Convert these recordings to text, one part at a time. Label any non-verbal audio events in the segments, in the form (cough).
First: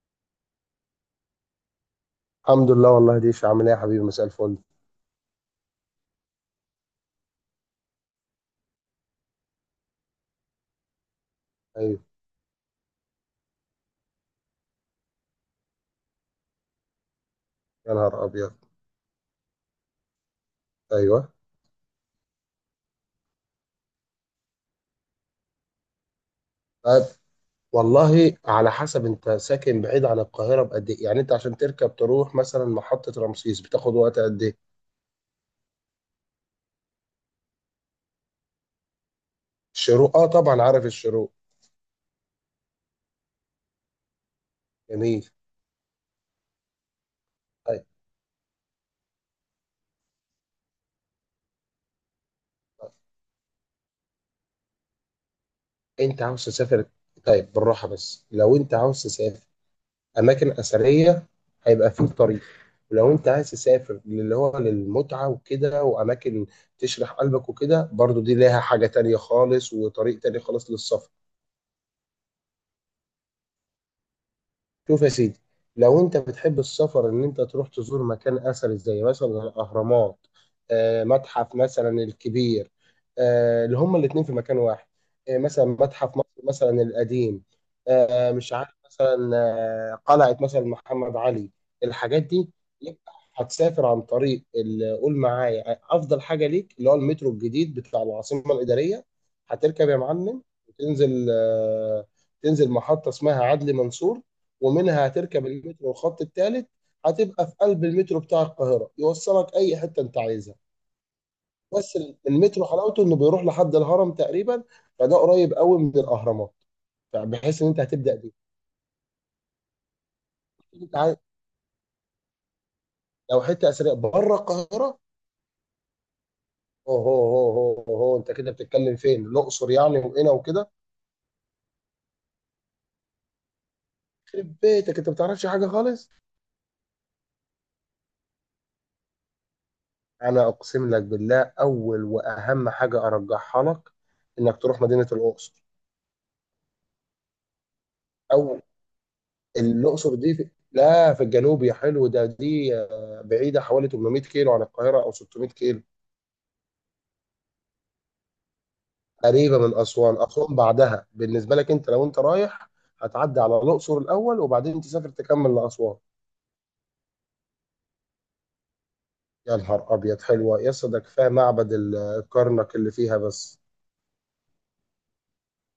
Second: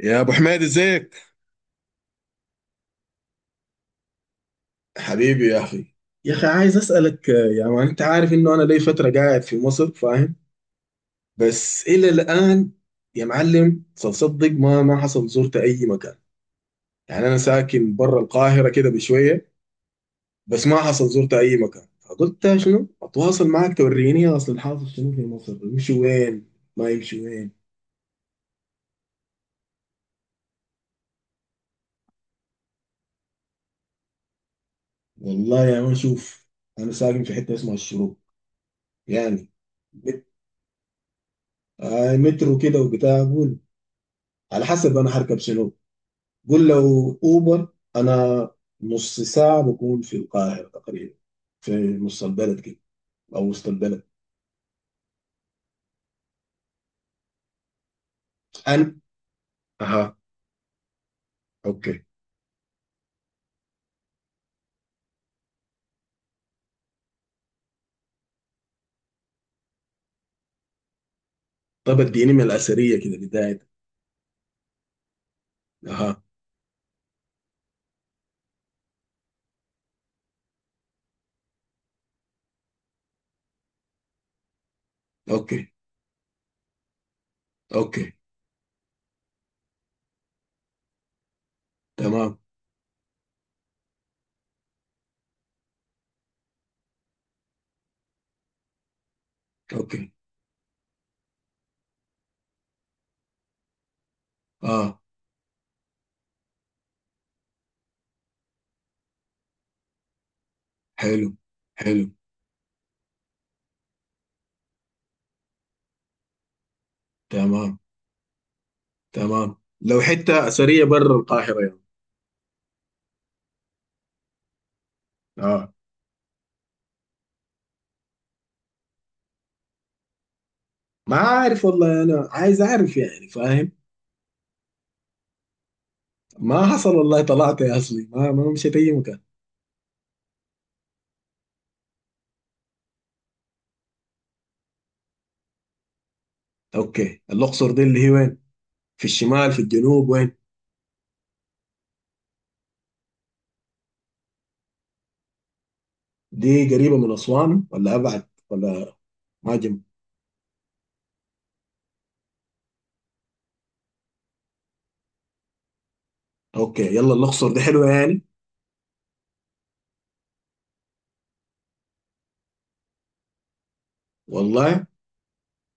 يا ابو حميد، ازيك؟ الحمد لله. والله ديش عامل ايه يا حبيبي، مساء الفل. حبيبي يا أخي. يا أخي، عايز أسألك يا مان، أنت عارف إنه أنا لي فترة قاعد في مصر، فاهم؟ بس ايوه. إلى الآن. يا معلم، تصدق ما حصل زرت أي مكان. يعني أنا يا ساكن برا نهار ابيض. القاهرة كده بشوية. بس ما حصل ايوه، زرت أي مكان، فقلت شنو أتواصل معك توريني، أصل الحاصل شنو في مصر، يمشي وين؟ ما طيب. يمشي وين؟ والله على حسب انت ساكن بعيد عن القاهره بقد ايه، يعني انت عشان تركب تروح مثلا محطه رمسيس بتاخد وقت قد ايه؟ والله يا مان، شوف. أنا ساكن في حتة اسمها الشروق. يعني. الشروق، اه مت- طبعا عارف الشروق. مترو كده وبتاع أقول. على حسب أنا جميل. حركب شنو. قول لو اوبر. طيب. انا. نص ساعه بكون في القاهره تقريبا. في نص البلد كده. طيب. او وسط البلد. انت عاوز تسافر؟ طيب، بالراحه، بس لو انت انا. عاوز تسافر اها. اماكن اثريه هيبقى اوكي. فيه طريق، ولو انت عايز تسافر اللي هو للمتعه وكده واماكن تشرح قلبك وكده برضو، دي ليها حاجه تانية خالص وطريق تاني خالص للسفر. طب اديني من الاثريه كده بدايه. شوف يا سيدي، لو انت اها. بتحب السفر ان انت تروح تزور مكان اثري زي مثلا الاهرامات، متحف مثلا الكبير، اللي هما الاتنين في مكان واحد، مثلا اوكي. متحف مصر مثلا القديم، اوكي. مش عارف مثلا، قلعة مثلا محمد علي، الحاجات تمام. دي، يبقى هتسافر عن طريق قول معايا افضل حاجة ليك اللي هو المترو الجديد بتاع العاصمة الإدارية. هتركب يا اوكي. معلم وتنزل، تنزل محطة اسمها عدلي منصور، اه. ومنها هتركب المترو الخط الثالث. هتبقى في قلب المترو بتاع القاهرة، يوصلك أي حتة أنت عايزها حلو. بس. حلو. المترو حلاوته إنه بيروح لحد الهرم تقريبا، فده قريب قوي من الأهرامات، فبحيث إن تمام. أنت هتبدأ بيه. تمام. لو حته اثريه أنت بره عايز- القاهره يعني. لو حتة أثرية بره القاهرة، اه. أوه هو هو هو أنت كده بتتكلم فين؟ الأقصر يعني وهنا وكده؟ ما عارف والله، انا عايز اعرف يعني، فاهم؟ يخرب بيتك، أنت ما بتعرفش حاجة خالص. ما حصل والله، طلعت يا اصلي ما مشيت اي مكان. أنا أقسم لك بالله، أول وأهم حاجة أرجحها لك إنك تروح مدينة الأقصر. اوكي، الاقصر دي اللي هي وين؟ أو في الشمال في الجنوب الأقصر وين؟ دي في... لا، في الجنوب يا حلو، ده دي بعيدة حوالي 800 كيلو عن القاهرة أو 600 كيلو. دي قريبة من أسوان ولا أبعد ولا؟ قريبة من معجم. أسوان. أسوان بعدها بالنسبة لك أنت، لو أنت رايح هتعدي على الأقصر الأول وبعدين تسافر تكمل لأسوان. أوكي، يلا الأقصر دي حلوة يعني؟ يا نهار أبيض، حلوة يا اسطى، ده كفاية معبد الكرنك اللي فيها بس. والله.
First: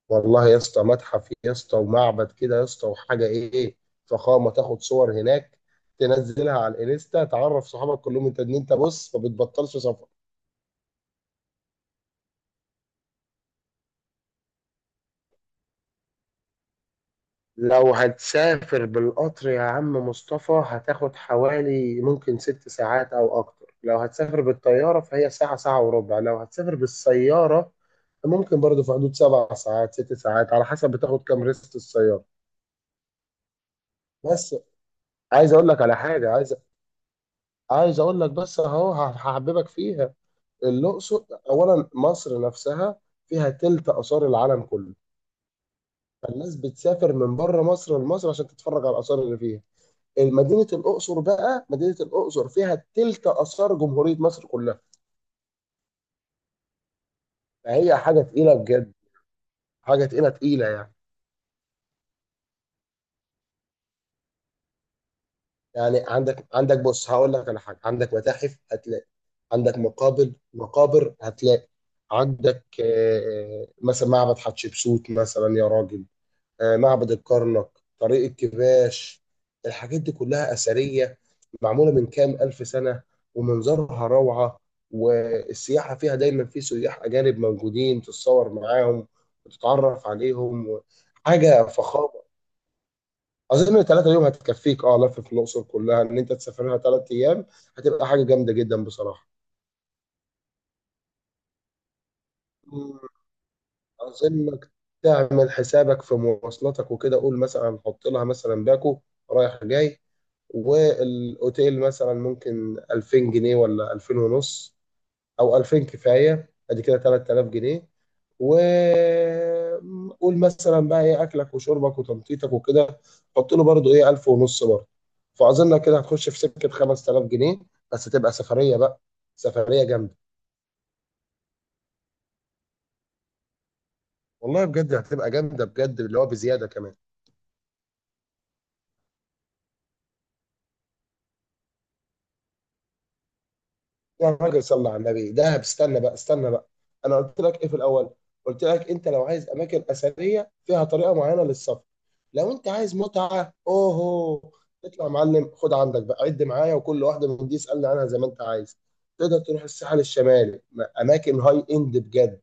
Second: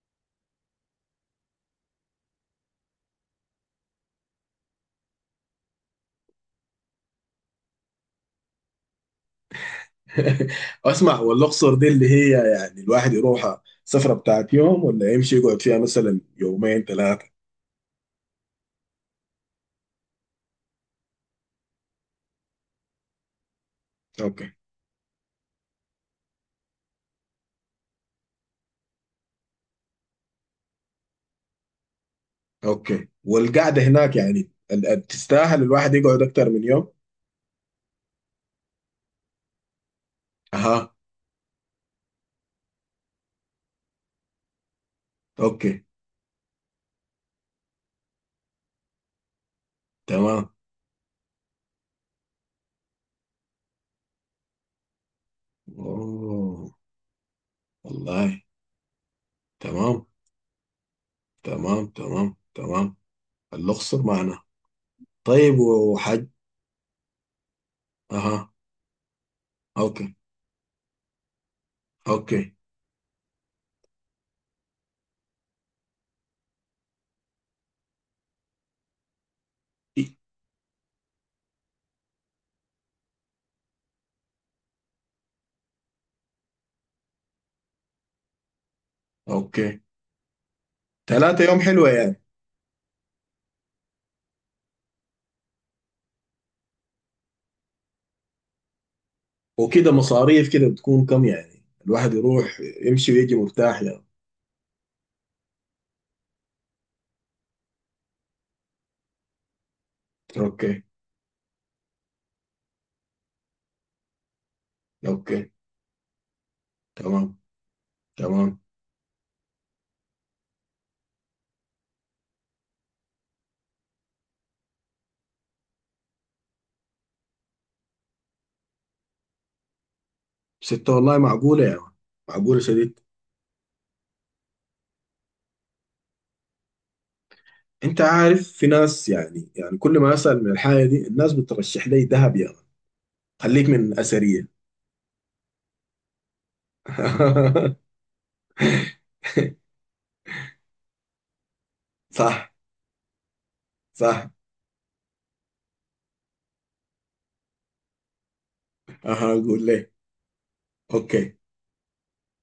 والله يا اسطى، متحف يا اسطى ومعبد كده يا اسطى، وحاجة إيه، فخامة. تاخد صور هناك تنزلها على الانستا تعرف صحابك كلهم انت، ان انت بص ما بتبطلش سفر. (laughs) أسمع، والأقصر دي اللي هي، يعني الواحد يروحها سفرة بتاعت يوم، ولا يمشي يقعد فيها مثلا يومين ثلاثة؟ لو هتسافر بالقطر يا عم مصطفى هتاخد حوالي ممكن 6 ساعات أو أكتر، لو هتسافر أوكي. بالطيارة فهي ساعة، ساعة وربع، لو هتسافر بالسيارة ممكن برضه في حدود 7 ساعات، 6 ساعات، على حسب بتاخد كام ريست السيارة. أوكي، والقعدة هناك يعني بس عايز تستاهل أقول لك الواحد على يقعد حاجة، أكتر عايز من يوم؟ عايز أقول لك بس أهو هحببك فيها. أها. الأقصر، أولا مصر نفسها فيها تلت آثار العالم كله، أوكي. فالناس بتسافر من بره مصر لمصر عشان تتفرج على الآثار اللي فيها. تمام. مدينه الاقصر بقى، مدينه الاقصر فيها تلت اثار جمهوريه مصر كلها، أوه فهي حاجه والله. تقيله بجد. حاجه تمام. تقيله تقيله يعني. تمام. تمام. تمام. الأقصر معنا. طيب يعني وحج؟ عندك بص هقول لك على حاجه، عندك أها. متاحف هتلاقي، عندك أوكي. مقابر مقابر هتلاقي، أوكي. عندك مثلا معبد حتشبسوت مثلا يا راجل، معبد الكرنك، طريق الكباش، الحاجات دي كلها أثرية معمولة من كام ألف سنة، ومنظرها روعة. والسياحة فيها دايما في سياح أجانب موجودين تتصور معاهم اوكي. وتتعرف عليهم 3 يوم حاجة حلوة يعني. فخامة. أظن 3 يوم هتكفيك، لف في الأقصر كلها، إن أنت تسافرها 3 أيام هتبقى حاجة جامدة جدا بصراحة. وكده مصاريف كده بتكون كم يعني، الواحد يروح مم. يمشي ويجي مرتاح يعني؟ أظنك تعمل حسابك في مواصلاتك وكده، قول مثلا حط لها مثلا باكو رايح جاي، اوكي. والاوتيل مثلا ممكن 2000 جنيه ولا 2000 ونص، اوكي. او 2000 كفايه، ادي كده تمام. 3000 جنيه، و تمام. قول مثلا بقى ايه اكلك وشربك وتنطيطك وكده، حط له برضه ايه 1000 ونص برضه. فاظن كده هتخش في سكه 5000 جنيه، بس تبقى سفريه بقى، سفريه جامده. ستة والله، معقولة يا يعني. معقولة شديد. والله بجد هتبقى جامده بجد، اللي هو بزياده كمان. انت عارف، في ناس يعني كل ما اسأل من الحاجة دي، الناس بترشح لي دهب يا يعني. خليك من يا أثرية. راجل، صلى على النبي دهب، استنى بقى استنى بقى، انا قلت لك ايه في الاول؟ قلت لك (laughs) انت لو عايز اماكن اثريه فيها طريقه معينه للسفر، صح. لو انت عايز متعه صح. اوهو، اطلع يا معلم خد عندك بقى، عد معايا وكل واحده من دي اسالني عنها زي ما انت عايز. اها، تقدر تروح اقول ليه؟ الساحل الشمالي، اوكي. اماكن هاي اند بجد،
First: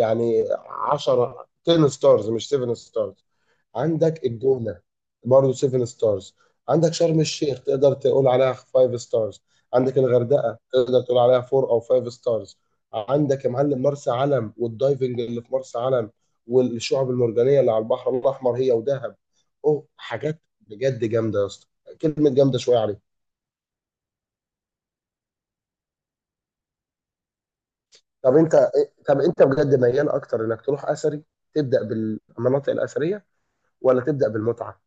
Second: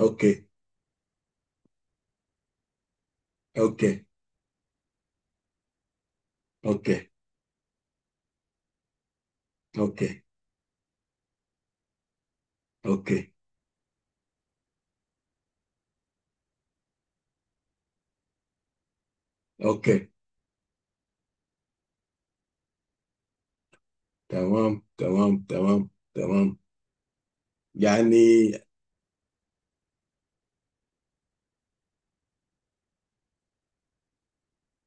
اوكي. 10 10 ستارز مش 7 ستارز. اوكي. عندك الجونة برضه 7 ستارز. عندك اوكي. شرم الشيخ تقدر تقول عليها 5 ستارز. عندك اوكي. الغردقة تقدر تقول عليها 4 أو 5 ستارز. اوكي. عندك يا معلم مرسى علم والدايفنج اللي في مرسى علم، والشعب المرجانية اللي على البحر الأحمر هي ودهب، أوه اوكي. حاجات بجد جامدة يا اسطى. كلمة جامدة شوية عليك. تمام. تمام. تمام. تمام. طب يعني. أنت طب أنت بجد ميال أكتر إنك تروح أثري تبدأ بالمناطق الأثرية ولا تبدأ بالمتعة؟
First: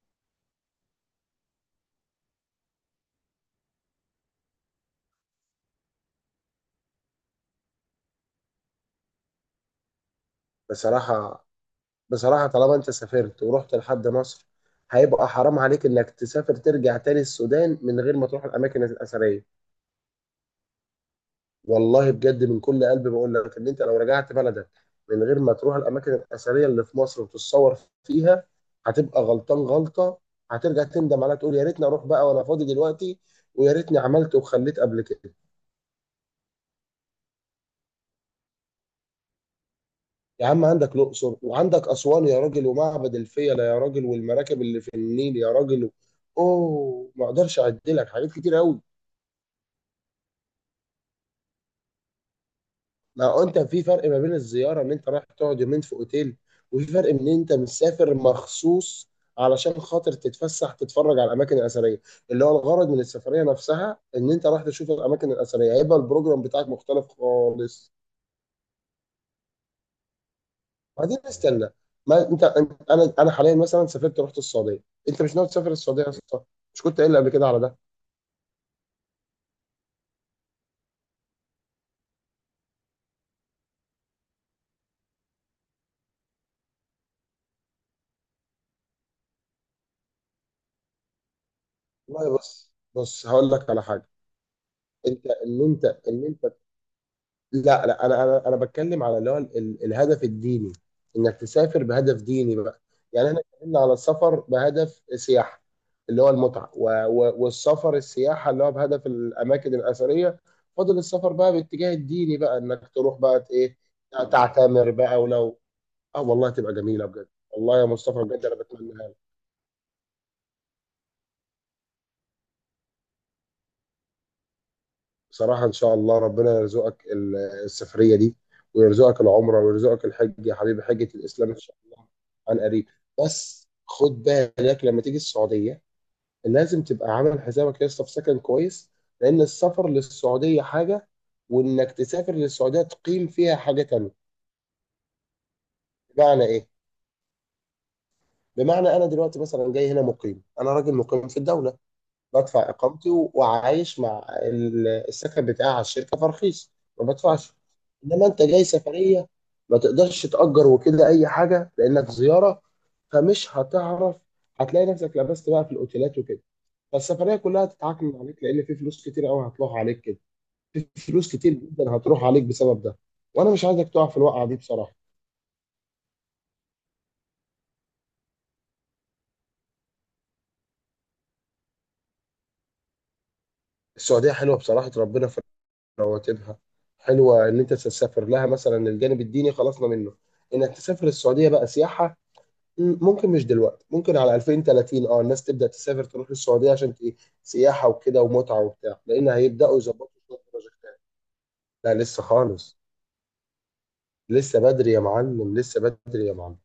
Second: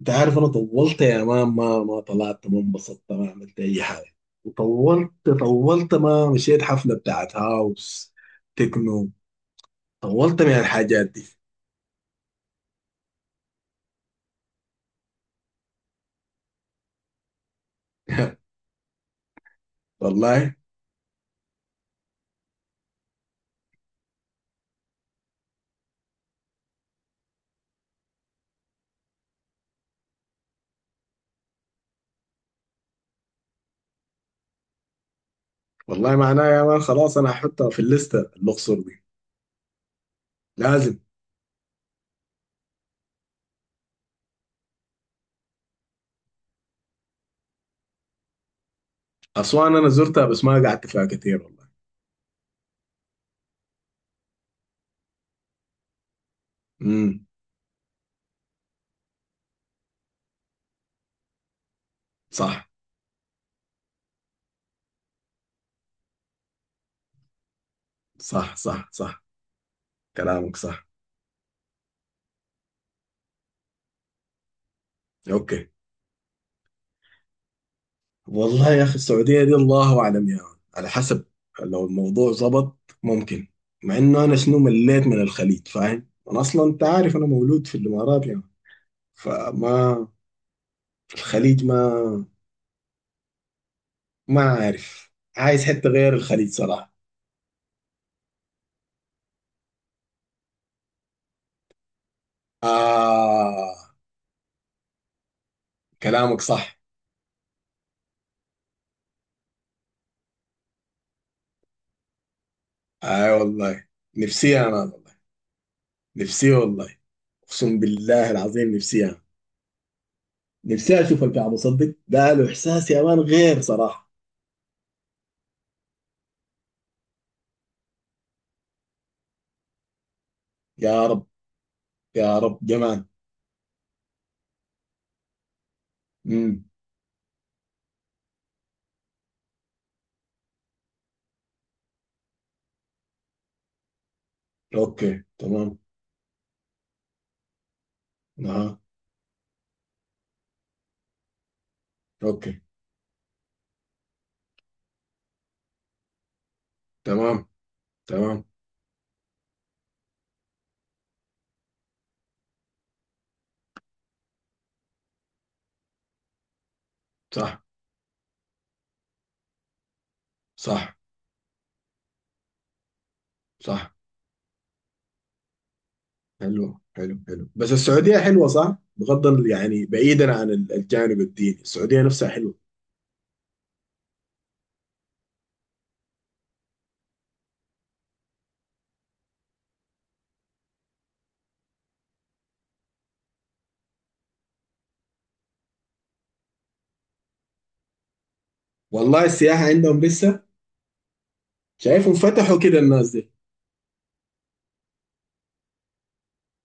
انت عارف، انا طولت يا مان، ما طلعت، ما انبسطت، ما عملت اي حاجه. وطولت. طولت ما مشيت حفله بتاعت هاوس. تكنو. طولت من الحاجات دي. بصراحة بصراحة طالما انت سافرت ورحت لحد مصر، هيبقى حرام عليك انك تسافر ترجع تاني السودان من غير ما تروح (laughs) الاماكن الاثرية. والله. والله بجد من كل قلبي بقول لك ان انت لو رجعت بلدك من غير ما تروح الاماكن الاثرية اللي في مصر وتتصور فيها، هتبقى غلطان غلطة. هترجع تندم عليها تقول يا ريتني اروح بقى وانا فاضي دلوقتي، ويا ريتني عملت وخليت قبل كده. والله، معناها يا مان، خلاص انا هحطها في الليسته، الاقصر دي. يا عم عندك لازم. الاقصر وعندك اسوان يا راجل، ومعبد الفيلة يا راجل، والمراكب اللي في النيل يا راجل، اوه ما اقدرش اعد لك حاجات كتير قوي. اسوان انا زرتها بس ما قعدت فيها كتير والله. ما هو انت، في فرق ما بين الزياره ان انت رايح تقعد يومين في اوتيل، وفي فرق امم. ان انت مسافر مخصوص علشان خاطر تتفسح تتفرج على الاماكن الاثريه، اللي هو صح. الغرض من السفريه نفسها. ان انت رايح تشوف الاماكن الاثريه، هيبقى البروجرام بتاعك مختلف خالص. صح. صح. صح، كلامك صح. بعدين استنى، ما انت انت- انا حاليا مثلا سافرت رحت السعوديه. انت مش ناوي اوكي. تسافر السعوديه يا اسطى؟ مش كنت قايل لي قبل كده على ده؟ والله يا اخي، السعوديه دي الله اعلم يا مان. على حسب. لو الموضوع ظبط. ممكن. مع انه انا شنو، مليت من الخليج، فاهم، انا اصلا انت عارف انا مولود في الامارات يعني. فما. في الخليج ما. والله بص بص هقول لك على حاجه، ما عارف. انت ان عايز انت حته غير ان انت الخليج صراحه. لا لا، انا بتكلم على اللي هو الهدف الديني، انك تسافر بهدف ديني بقى. يعني احنا آه. اتكلمنا على السفر بهدف سياحه، اللي هو كلامك المتعه، صح. و و والسفر السياحه اللي هو بهدف الاماكن الاثريه. فاضل السفر بقى باتجاه الديني بقى، انك تروح اي آه بقى ايه، والله. نفسي انا تعتمر والله. بقى ولو. اه والله، نفسي تبقى والله. جميله بجد والله اقسم يا مصطفى، بالله بجد انا العظيم، النفسيه نفسي بتمنى انا. نفسي اشوف الكعبه، صدق ده له احساس يا مان غير صراحه. بصراحة إن شاء الله ربنا يرزقك السفرية دي، ويرزقك العمرة ويرزقك الحج يا حبيبي، يا حجة رب. الإسلام إن شاء الله، يا رب عن قريب. جمال. بس خد بالك لما تيجي السعودية مم. لازم تبقى عامل حسابك يا اسطى في سكن كويس، لأن السفر للسعودية حاجة، وإنك تسافر للسعودية تقيم فيها حاجة تانية. اوكي. تمام. بمعنى إيه؟ نعم. بمعنى أنا دلوقتي مثلا جاي هنا مقيم، أنا راجل مقيم في الدولة، اوكي. بدفع إقامتي، وعايش مع السكن بتاعي على الشركة، فرخيص، ما تمام. بدفعش. إنما أنت تمام. جاي سفرية، ما تقدرش تأجر وكده أي حاجة لأنك زيارة، فمش هتعرف. هتلاقي نفسك لبست بقى في الأوتيلات وكده، فالسفرية صح. كلها هتتعكم عليك، لأن في فلوس كتير أوي هتروح عليك كده، في صح. فلوس كتير جدا هتروح عليك بسبب ده، وأنا مش عايزك صح. تقع في الوقعة دي بصراحة. حلو. حلو. حلو. بس السعودية حلوة صح؟ بغض يعني، بعيدا عن الجانب الديني، السعودية نفسها حلوة. السعودية حلوة بصراحة، ربنا، رواتبها حلوه ان انت تسافر لها مثلا. الجانب الديني خلصنا منه، انك تسافر السعوديه بقى سياحه، ممكن مش دلوقتي، ممكن على 2030، الناس تبدا تسافر تروح للسعوديه عشان سياحه وكده ومتعه وبتاع، والله لان السياحة هيبداوا عندهم يظبطوا شويه لسه. بروجكتات. لا شايفهم لسه فتحوا كده خالص، الناس دي. لسه بدري يا معلم، لسه بدري يا معلم،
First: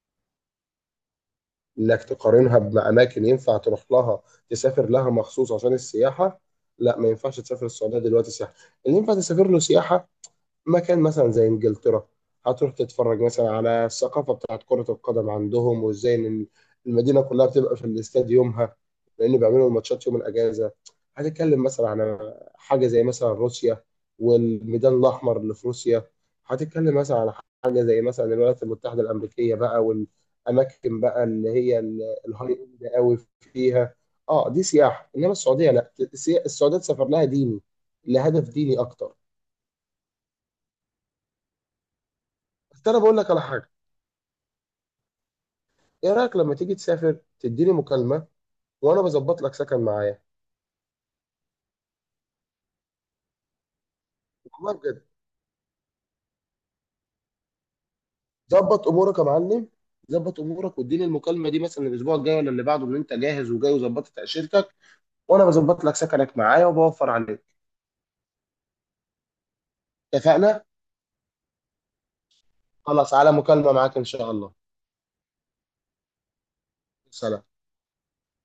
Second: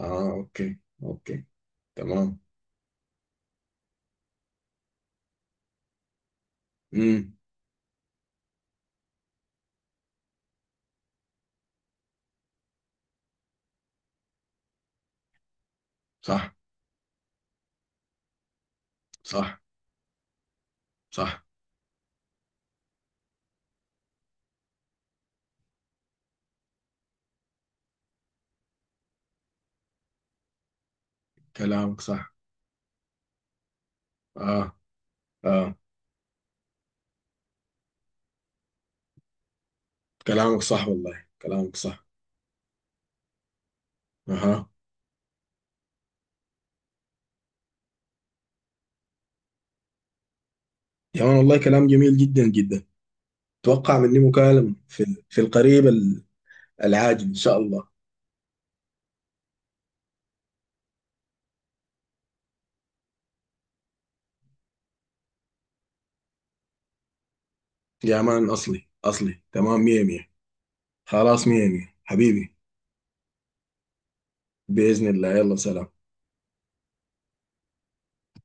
اه. اوكي. اوكي. انك تمام. تقارنها باماكن ينفع تروح لها، تسافر لها مخصوص عشان السياحه. لا ما امم. ينفعش تسافر السعوديه دلوقتي سياحه، اللي ينفع تسافر له سياحه مكان مثلا زي انجلترا. هتروح تتفرج مثلا على الثقافه بتاعت كره القدم عندهم، وازاي ان صح. المدينه كلها بتبقى في الاستاد يومها، لان صح. بيعملوا الماتشات يوم الاجازه. صح. هتتكلم مثلا على حاجه زي مثلا روسيا، والميدان الاحمر اللي في روسيا. هتتكلم مثلا على حاجه زي مثلا الولايات المتحده الامريكيه بقى، والاماكن بقى اللي هي كلامك صح. الهاي اند قوي فيها. اه دي اه. سياحه، انما السعوديه اه. لا، السعوديه سافر لها ديني، لهدف ديني اكتر. كلامك صح، والله كلامك صح. بس انا بقول لك على حاجه، اها. ايه رايك لما تيجي تسافر تديني مكالمه وانا بظبط لك سكن معايا؟ يا مان، والله كلام جميل جدا جدا. اتوقع مني والله مكالمة بجد، في القريب. العاجل ان شاء الله. ظبط امورك يا معلم، ظبط امورك واديني المكالمه دي مثلا الاسبوع الجاي ولا اللي بعده، ان انت جاهز وجاي وظبطت تاشيرتك، وانا بظبط لك سكنك معايا وبوفر عليك. يا مان، اصلي اصلي تمام، مية مية. اتفقنا. خلاص، مية مية حبيبي. خلاص، على مكالمه معاك ان شاء الله. باذن الله، يلا سلام. سلام.